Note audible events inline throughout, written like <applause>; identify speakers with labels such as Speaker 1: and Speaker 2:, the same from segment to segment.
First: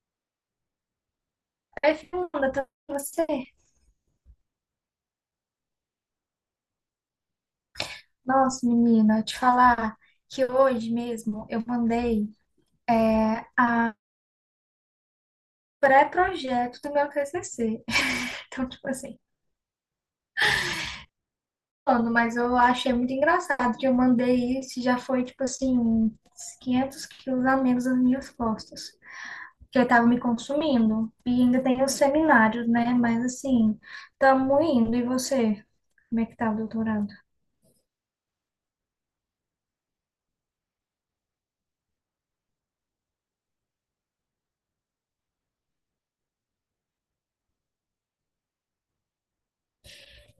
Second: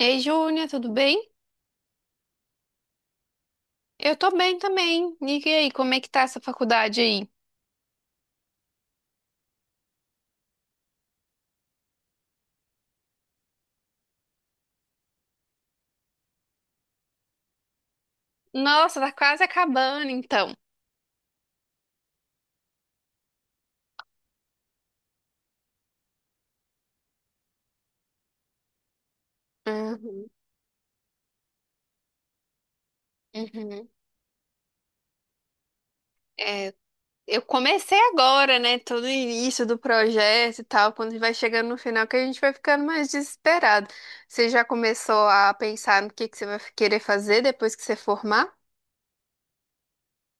Speaker 1: Ei, Júnia, tudo bem?
Speaker 2: Aí, Fernanda, tá com você?
Speaker 1: Eu tô bem também. E aí, como é que tá essa faculdade aí?
Speaker 2: Nossa, menina, te falar que hoje mesmo eu mandei é, a pré-projeto do meu TCC. <laughs> Então, tipo
Speaker 1: Nossa, tá
Speaker 2: assim,
Speaker 1: quase acabando, então.
Speaker 2: mano, mas eu achei muito engraçado que eu mandei isso e já foi, tipo assim, uns 500 quilos a menos nas minhas costas. Que eu tava me
Speaker 1: Uhum,
Speaker 2: consumindo. E ainda tem os seminários, né? Mas assim,
Speaker 1: uhum.
Speaker 2: tamo indo. E você? Como é que tá o
Speaker 1: É,
Speaker 2: doutorado?
Speaker 1: eu comecei agora, né? Todo o início do projeto e tal. Quando vai chegando no final, que a gente vai ficando mais desesperado. Você já começou a pensar no que você vai querer fazer depois que você formar?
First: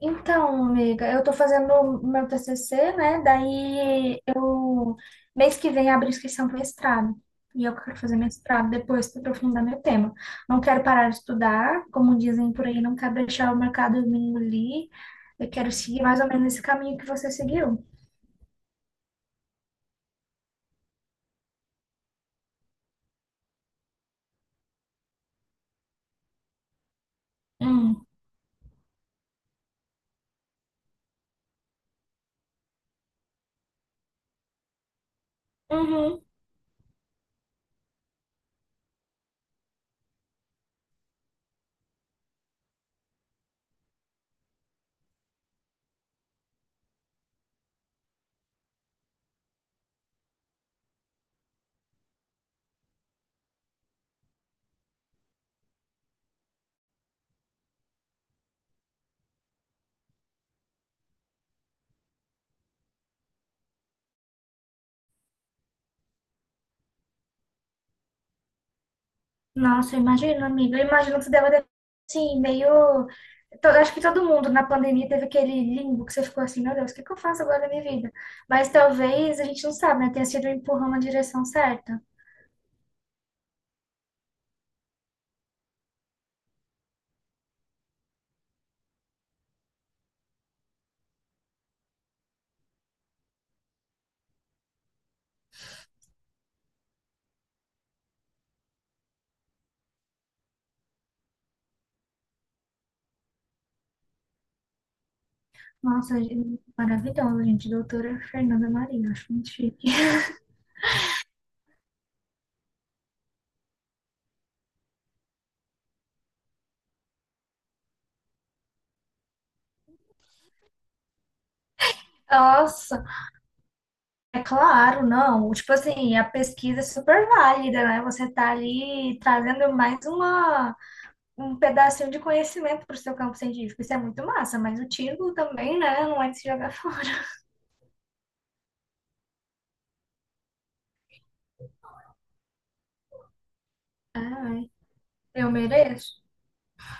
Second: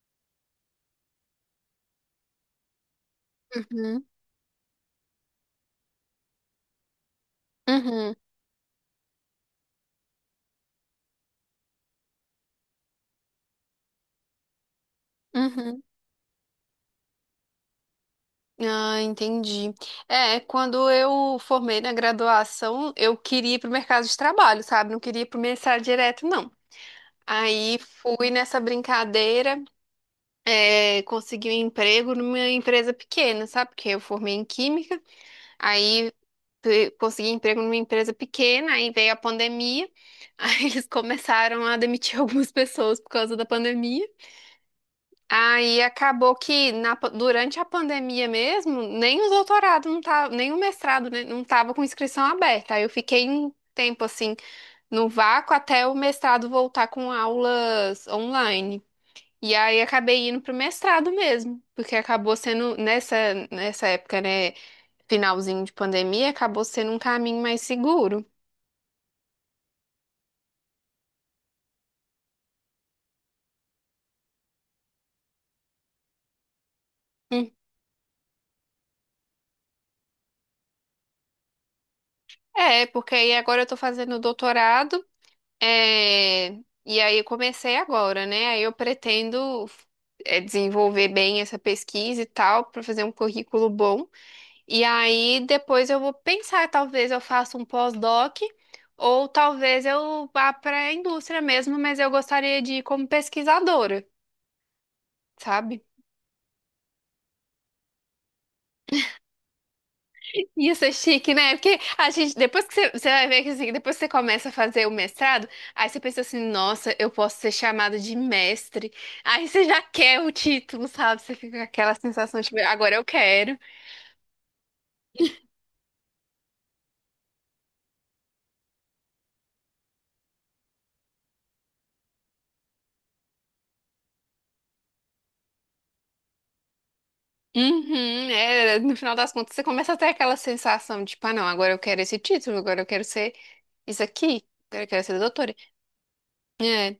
Speaker 2: Então, amiga, eu tô fazendo o meu TCC, né?
Speaker 1: Uhum,
Speaker 2: Daí eu mês que vem abro inscrição para mestrado. E eu quero
Speaker 1: uhum,
Speaker 2: fazer mestrado depois para aprofundar meu tema. Não quero parar de estudar, como dizem por aí, não quero deixar o mercado me engolir. Eu quero
Speaker 1: uhum.
Speaker 2: seguir mais ou menos esse caminho que você seguiu.
Speaker 1: Ah, entendi. É, quando eu formei na graduação, eu queria ir pro mercado de trabalho, sabe? Não queria ir pro mestrado direto, não. Aí
Speaker 2: Hum.
Speaker 1: fui nessa brincadeira, consegui um emprego numa empresa pequena, sabe? Porque eu formei em química, aí
Speaker 2: Uhum.
Speaker 1: consegui emprego numa empresa pequena, aí veio a pandemia, <laughs> aí eles começaram a demitir <laughs> algumas pessoas por causa da pandemia. Aí acabou que durante a pandemia mesmo, nem os doutorados não tava, nem o mestrado, né, não tava com inscrição aberta. Aí eu fiquei um tempo assim no vácuo até o mestrado voltar com aulas online. E aí acabei indo pro mestrado mesmo, porque acabou sendo nessa época, né, finalzinho de pandemia, acabou sendo um caminho mais seguro.
Speaker 2: Nossa, eu imagino, amiga. Eu imagino que você deve ter, assim, meio. Acho que todo mundo na pandemia teve aquele limbo que você ficou assim, meu Deus, o que que eu faço
Speaker 1: Hum.
Speaker 2: agora na minha vida? Mas talvez a gente não sabe, né? Tenha sido um empurrão na direção certa.
Speaker 1: É, porque aí agora eu tô fazendo doutorado. É, e aí eu comecei agora, né? Aí eu pretendo desenvolver bem essa pesquisa e tal, para fazer um currículo bom. E aí depois eu vou pensar, talvez eu faça um pós-doc, ou talvez eu vá para a indústria mesmo, mas eu gostaria de ir como pesquisadora, sabe?
Speaker 2: Nossa, maravilhosa, gente. Doutora Fernanda Maria, acho muito chique. <laughs>
Speaker 1: Isso é chique, né? Porque a gente, depois que você, você vai ver que assim, depois que você começa a fazer o mestrado, aí você pensa assim, nossa, eu posso ser chamado de mestre. Aí você já quer o título, sabe? Você fica com aquela sensação de, agora eu
Speaker 2: Nossa,
Speaker 1: quero.
Speaker 2: é claro, não. Tipo assim, a pesquisa é super válida, né? Você tá ali trazendo mais uma. Um pedacinho de conhecimento para o seu campo científico. Isso é muito massa, mas o título também, né? Não é de se jogar <laughs> fora.
Speaker 1: Uhum, é, no final das contas, você começa a ter aquela sensação de, tipo, ah, não, agora eu quero esse título, agora eu quero ser isso aqui,
Speaker 2: Ai,
Speaker 1: agora eu quero ser
Speaker 2: eu
Speaker 1: doutora.
Speaker 2: mereço.
Speaker 1: É,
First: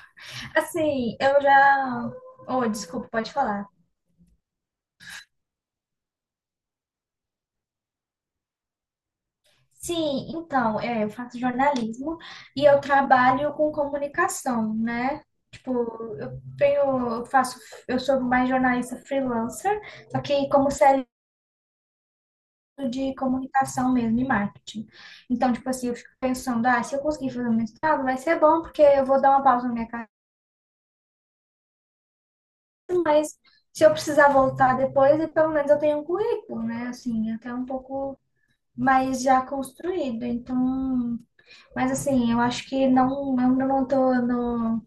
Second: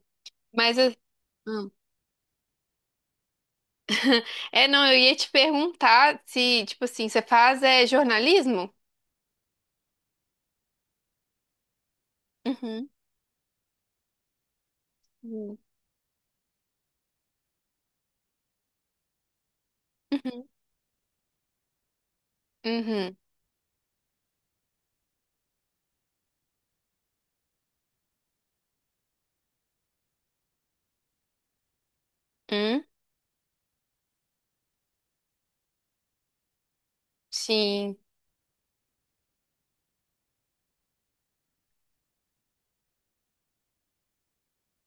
Speaker 1: mas...
Speaker 2: Assim, eu
Speaker 1: hum.
Speaker 2: já. Oh, desculpa, pode falar.
Speaker 1: É, não, eu ia te perguntar se, tipo assim, você faz jornalismo?
Speaker 2: Sim, então, eu faço jornalismo e eu
Speaker 1: Uhum.
Speaker 2: trabalho com comunicação, né?
Speaker 1: Uhum.
Speaker 2: Tipo, eu tenho, eu faço, eu sou mais jornalista freelancer, só que como CLT de
Speaker 1: Uhum.
Speaker 2: comunicação mesmo e marketing. Então, tipo assim, eu fico pensando, ah, se eu conseguir fazer um mestrado, vai ser bom, porque eu vou dar uma pausa na minha carreira.
Speaker 1: Hum?
Speaker 2: Se eu precisar voltar depois, e pelo menos eu tenho um currículo, né? Assim, até um
Speaker 1: Sim,
Speaker 2: pouco mais já construído. Então, mas assim, eu acho que não, eu ainda não tô no,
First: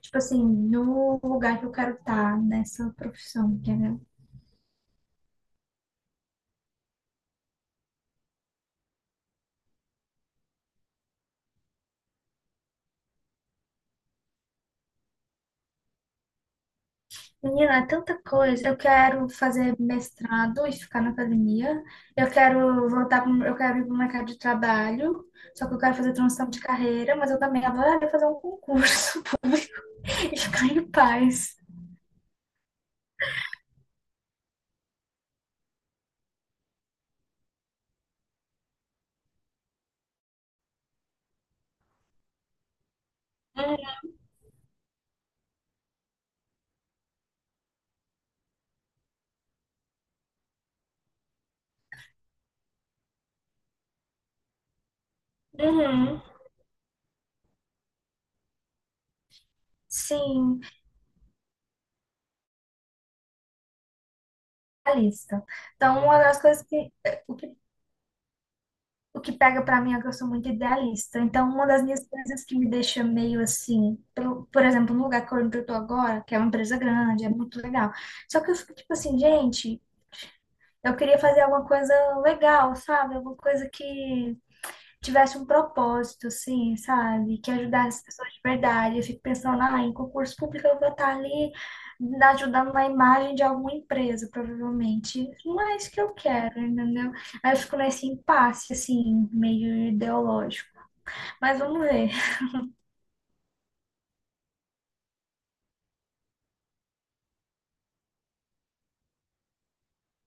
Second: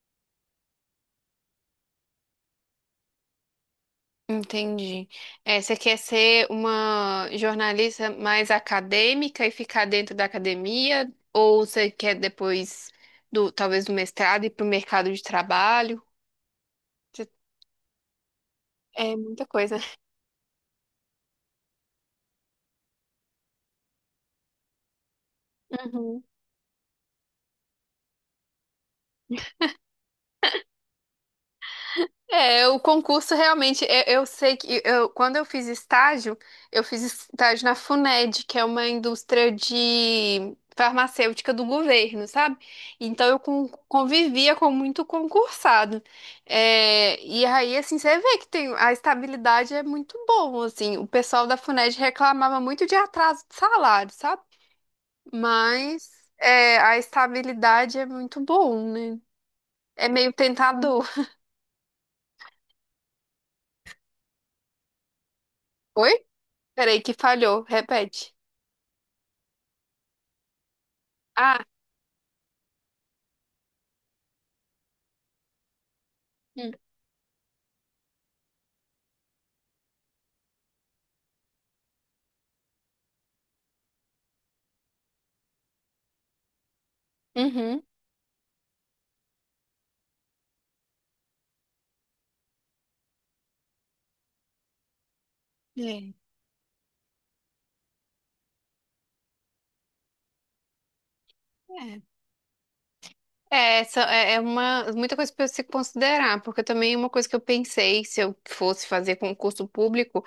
Speaker 2: tipo assim, no lugar que eu quero estar nessa profissão, entendeu?
Speaker 1: entendi. É, você quer ser uma jornalista mais acadêmica e ficar dentro da academia? Ou você quer depois do, talvez do mestrado ir para o mercado de trabalho? Você-
Speaker 2: Menina, é tanta coisa. Eu
Speaker 1: É
Speaker 2: quero
Speaker 1: muita
Speaker 2: fazer
Speaker 1: coisa.
Speaker 2: mestrado e ficar na academia. Eu quero ir para o mercado de trabalho. Só que eu quero fazer
Speaker 1: Uhum.
Speaker 2: transição de carreira, mas eu também adoraria fazer um concurso <laughs> público e ficar em paz.
Speaker 1: É, o concurso realmente, eu sei que eu, quando eu fiz estágio na Funed, que é uma indústria de farmacêutica do governo, sabe? Então eu convivia com muito concursado. É, e aí, assim, você vê que tem, a estabilidade é muito bom, assim. O pessoal da Funed reclamava muito de atraso de salário, sabe? Mas
Speaker 2: Uhum.
Speaker 1: a estabilidade é muito bom, né? É meio
Speaker 2: Sim,
Speaker 1: tentador.
Speaker 2: a lista. Então, uma
Speaker 1: Oi?
Speaker 2: das coisas que,
Speaker 1: Peraí, que
Speaker 2: o que
Speaker 1: falhou. Repete.
Speaker 2: o que pega pra mim é que eu sou muito idealista. Então,
Speaker 1: Ah,
Speaker 2: uma das minhas coisas que me deixa meio assim, pelo- por exemplo, no lugar que eu tô agora, que é uma
Speaker 1: hum,
Speaker 2: empresa grande, é muito legal. Só que eu fico tipo assim, gente, eu queria fazer alguma coisa legal, sabe? Alguma coisa que tivesse um propósito, assim, sabe? Que
Speaker 1: uhum.
Speaker 2: ajudasse as pessoas de verdade. Eu fico pensando, ah, em concurso público eu vou estar ali ajudando na imagem de alguma empresa, provavelmente. Não é isso que
Speaker 1: É,
Speaker 2: eu quero, entendeu? Aí eu fico nesse impasse, assim, meio ideológico. Mas vamos
Speaker 1: é.
Speaker 2: ver.
Speaker 1: Essa é uma muita coisa para se considerar, porque também uma coisa que eu pensei se eu fosse fazer concurso público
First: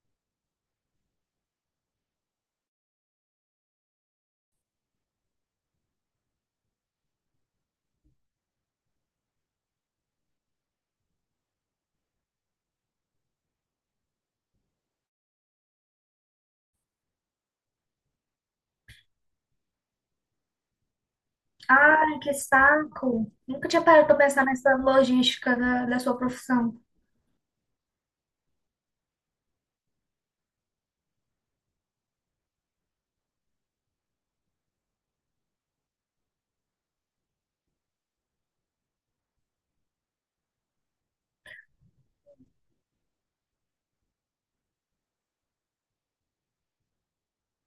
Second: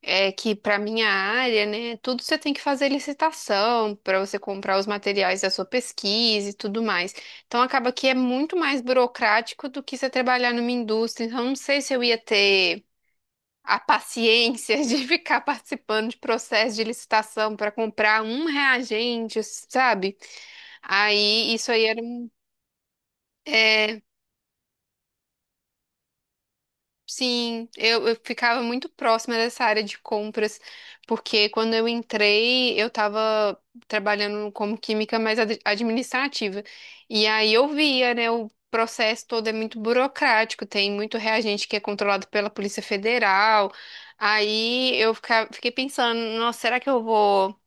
Speaker 1: é que para minha área, né, tudo você tem que fazer licitação para você comprar os materiais da sua pesquisa e tudo mais. Então acaba que é muito mais burocrático do que você trabalhar numa indústria. Então não sei se eu ia ter a paciência <laughs> de ficar participando de processo de licitação para comprar um reagente, sabe? Aí, isso aí era.
Speaker 2: Ai, que saco! Nunca tinha
Speaker 1: É,
Speaker 2: parado pra pensar nessa logística da sua profissão.
Speaker 1: sim, eu ficava muito próxima dessa área de compras, porque quando eu entrei, eu estava trabalhando como química, mas administrativa. E aí eu via, né, o processo todo é muito burocrático, tem muito reagente que é controlado pela Polícia Federal. Aí eu fiquei pensando, nossa, será que eu vou.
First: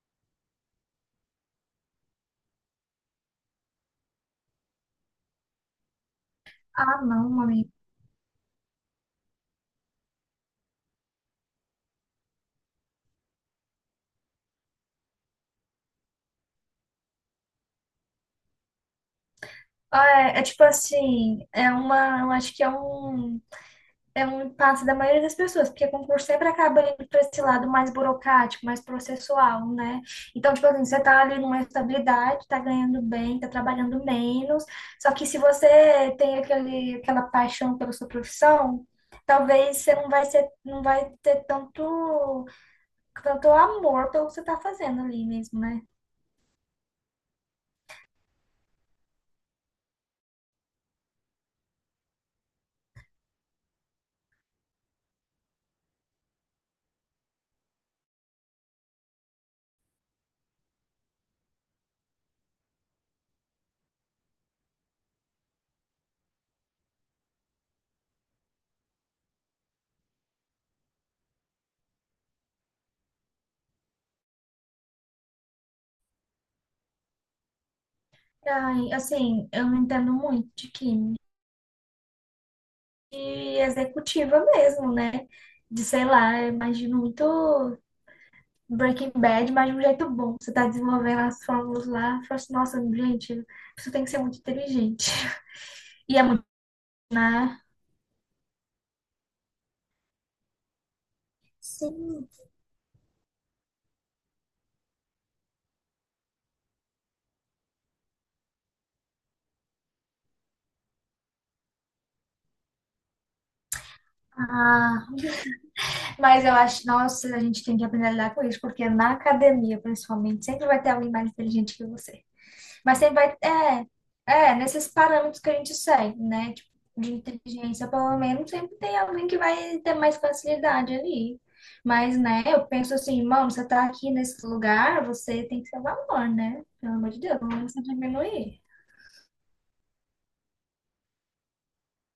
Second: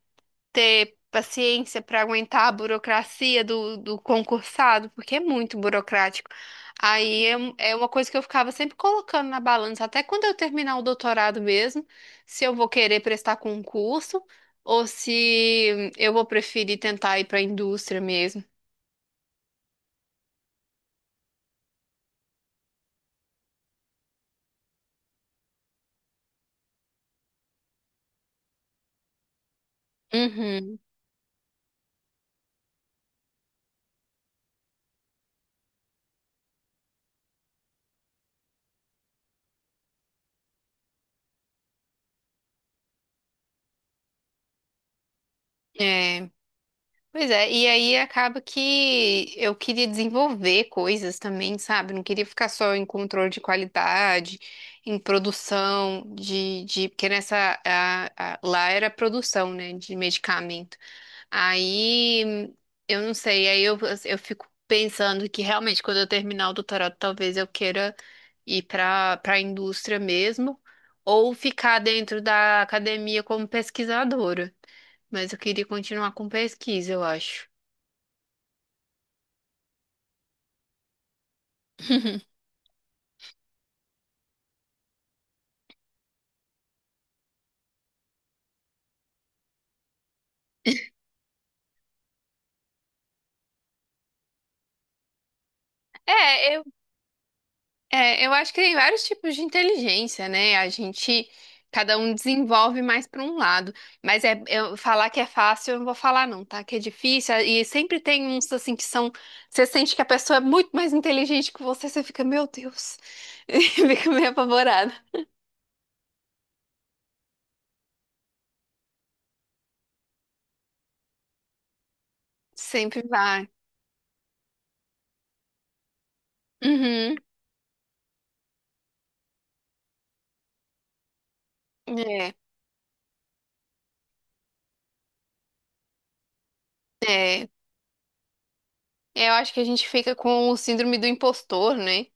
Speaker 1: Ter paciência para aguentar a burocracia do, do concursado, porque é muito burocrático.
Speaker 2: Ah,
Speaker 1: Aí
Speaker 2: não, amigo.
Speaker 1: é uma coisa que eu ficava sempre colocando na balança, até quando eu terminar o doutorado mesmo, se eu vou querer prestar concurso ou se eu vou preferir tentar ir para a indústria mesmo.
Speaker 2: Ah, é, é tipo assim, é uma, eu acho que é um impasse da maioria das pessoas, porque concurso sempre acaba indo para esse lado mais burocrático, mais processual, né? Então, tipo
Speaker 1: Uhum.
Speaker 2: assim, você tá ali numa estabilidade, tá ganhando bem, tá trabalhando menos, só que se você tem aquele, aquela paixão pela sua profissão, talvez você não vai ser, não vai ter tanto, tanto amor pelo que você tá fazendo ali mesmo, né?
Speaker 1: É. Pois é, e aí acaba que eu queria desenvolver coisas também, sabe? Não queria ficar só em controle de qualidade, em produção de porque nessa lá era produção, né, de medicamento. Aí eu não sei, aí eu fico pensando que realmente quando eu terminar o doutorado, talvez eu queira ir para a indústria mesmo, ou ficar dentro da academia como pesquisadora. Mas eu queria continuar com pesquisa, eu acho.
Speaker 2: Ai, assim, eu não entendo muito de química e executiva mesmo, né? De, sei lá, eu imagino muito Breaking Bad, mas de um jeito bom. Você tá desenvolvendo as fórmulas lá. Fala assim, nossa, gente, a tem que ser muito inteligente. <laughs> E é muito,
Speaker 1: É, eu,
Speaker 2: né?
Speaker 1: eu acho que tem vários tipos de inteligência, né? A gente, cada um
Speaker 2: Sim.
Speaker 1: desenvolve mais para um lado. Mas é, eu falar que é fácil, eu não vou falar não, tá? Que é difícil. E sempre tem uns assim que são. Você sente que a pessoa é muito mais inteligente que você, você fica, meu Deus, <laughs> e fica meio apavorada.
Speaker 2: Ah, mas eu acho, nossa, a gente tem que aprender a lidar com isso, porque na academia, principalmente, sempre vai ter alguém mais inteligente que você. Mas
Speaker 1: Sempre
Speaker 2: sempre vai.
Speaker 1: vai.
Speaker 2: É, é, nesses parâmetros que a gente segue, né? Tipo, de
Speaker 1: Uhum.
Speaker 2: inteligência, pelo menos, sempre tem alguém que vai ter mais facilidade ali. Mas,
Speaker 1: É,
Speaker 2: né, eu penso assim, mano, você tá aqui nesse lugar, você tem que ter valor, né? Pelo amor de Deus,
Speaker 1: é.
Speaker 2: não se diminuir.
Speaker 1: Eu acho que a gente fica com o síndrome do impostor, né?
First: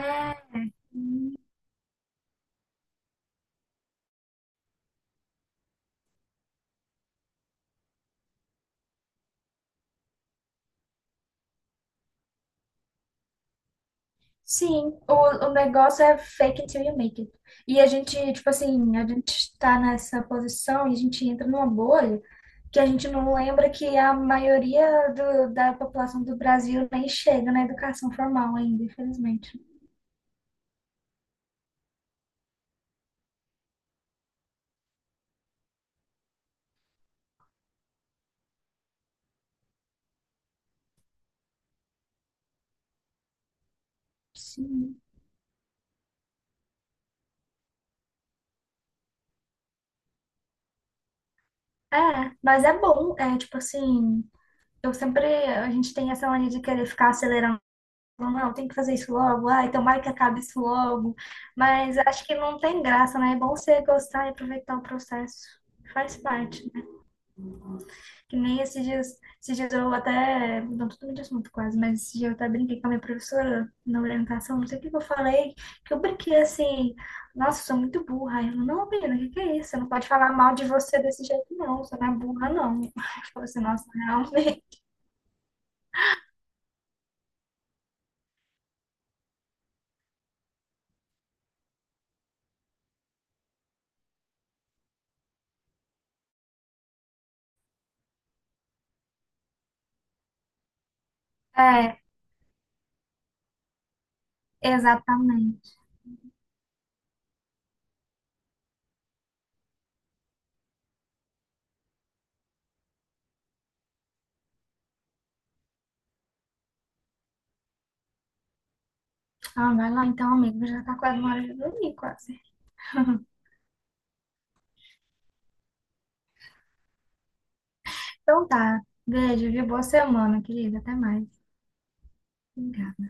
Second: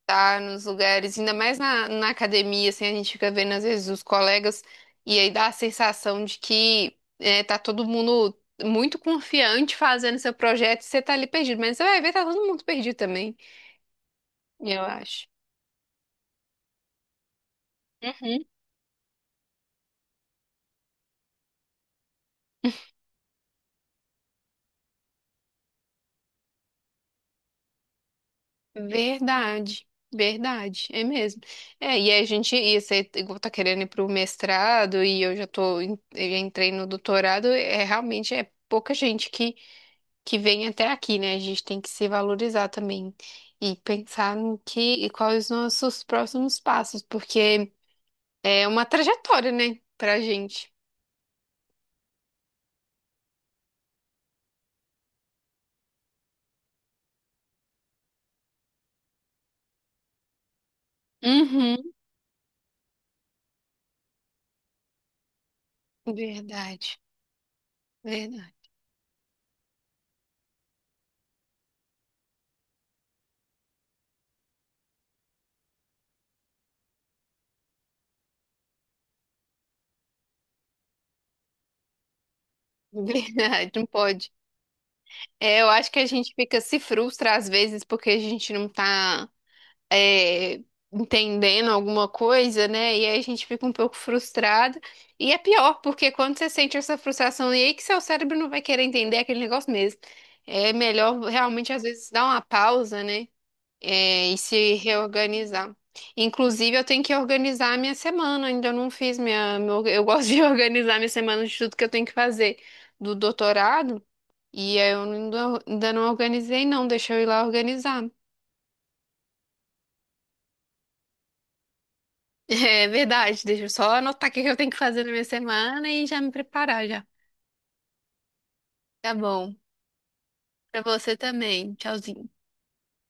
Speaker 1: Estar nos lugares, ainda mais na academia, assim, a gente fica vendo às vezes os colegas e aí dá a sensação de tá todo mundo muito confiante fazendo seu projeto e você tá ali perdido, mas você vai ver, tá todo mundo perdido também, eu
Speaker 2: Sim,
Speaker 1: acho.
Speaker 2: o negócio é fake until you make it. E a gente,
Speaker 1: Uhum.
Speaker 2: tipo assim, a gente está nessa posição e a gente entra numa bolha que a gente não lembra que a maioria da população do Brasil nem chega na educação formal ainda, infelizmente.
Speaker 1: Verdade, verdade, é mesmo. É, e a gente, e você igual tá querendo ir pro mestrado e eu já tô, eu já entrei no doutorado, é realmente é pouca gente que vem até aqui, né? A gente tem que se valorizar também e pensar no que
Speaker 2: Sim.
Speaker 1: e quais os nossos próximos passos, porque é uma trajetória, né, pra gente.
Speaker 2: É, mas é bom, é tipo assim, eu sempre, a gente tem essa mania de querer ficar acelerando. Não, não, tem que fazer isso logo. Ai, tomara que acabe isso logo.
Speaker 1: Uhum.
Speaker 2: Mas acho que não tem graça, né? É bom você gostar e aproveitar o processo. Faz parte, né?
Speaker 1: Verdade,
Speaker 2: Que
Speaker 1: verdade,
Speaker 2: nem esses dias, eu até, não tô mudando de assunto quase, mas esses dias eu até brinquei com a minha professora na orientação, não sei o que que eu falei, que eu brinquei assim, nossa, eu sou muito burra. Aí ela, não, menina, o que que é isso? Você não pode falar mal de você desse jeito, não, você não é burra, não. <laughs>
Speaker 1: <laughs>
Speaker 2: Eu falei assim,
Speaker 1: verdade, não
Speaker 2: nossa,
Speaker 1: pode.
Speaker 2: realmente.
Speaker 1: É, eu acho que a gente fica se frustra às vezes porque a gente não tá é, entendendo alguma coisa, né? E aí a gente fica um pouco frustrado. E é pior, porque quando você sente essa frustração, e aí que seu cérebro não vai querer entender aquele negócio mesmo. É melhor realmente, às
Speaker 2: É,
Speaker 1: vezes, dar uma pausa, né? É, e se
Speaker 2: exatamente.
Speaker 1: reorganizar. Inclusive, eu tenho que organizar a minha semana, ainda não fiz eu gosto <laughs> de organizar minha semana de tudo que eu tenho que fazer do doutorado, e aí eu ainda, ainda não organizei, não, deixa eu ir lá organizar.
Speaker 2: Ah, vai lá então, amigo. Já tá quase uma hora de dormir, quase.
Speaker 1: É verdade, deixa eu só anotar o que que eu tenho que fazer na minha semana e já me preparar já.
Speaker 2: Então tá.
Speaker 1: Tá
Speaker 2: Beijo,
Speaker 1: bom.
Speaker 2: viu? Boa semana, querida.
Speaker 1: Pra
Speaker 2: Até
Speaker 1: você
Speaker 2: mais.
Speaker 1: também. Tchauzinho.
Speaker 2: Obrigada.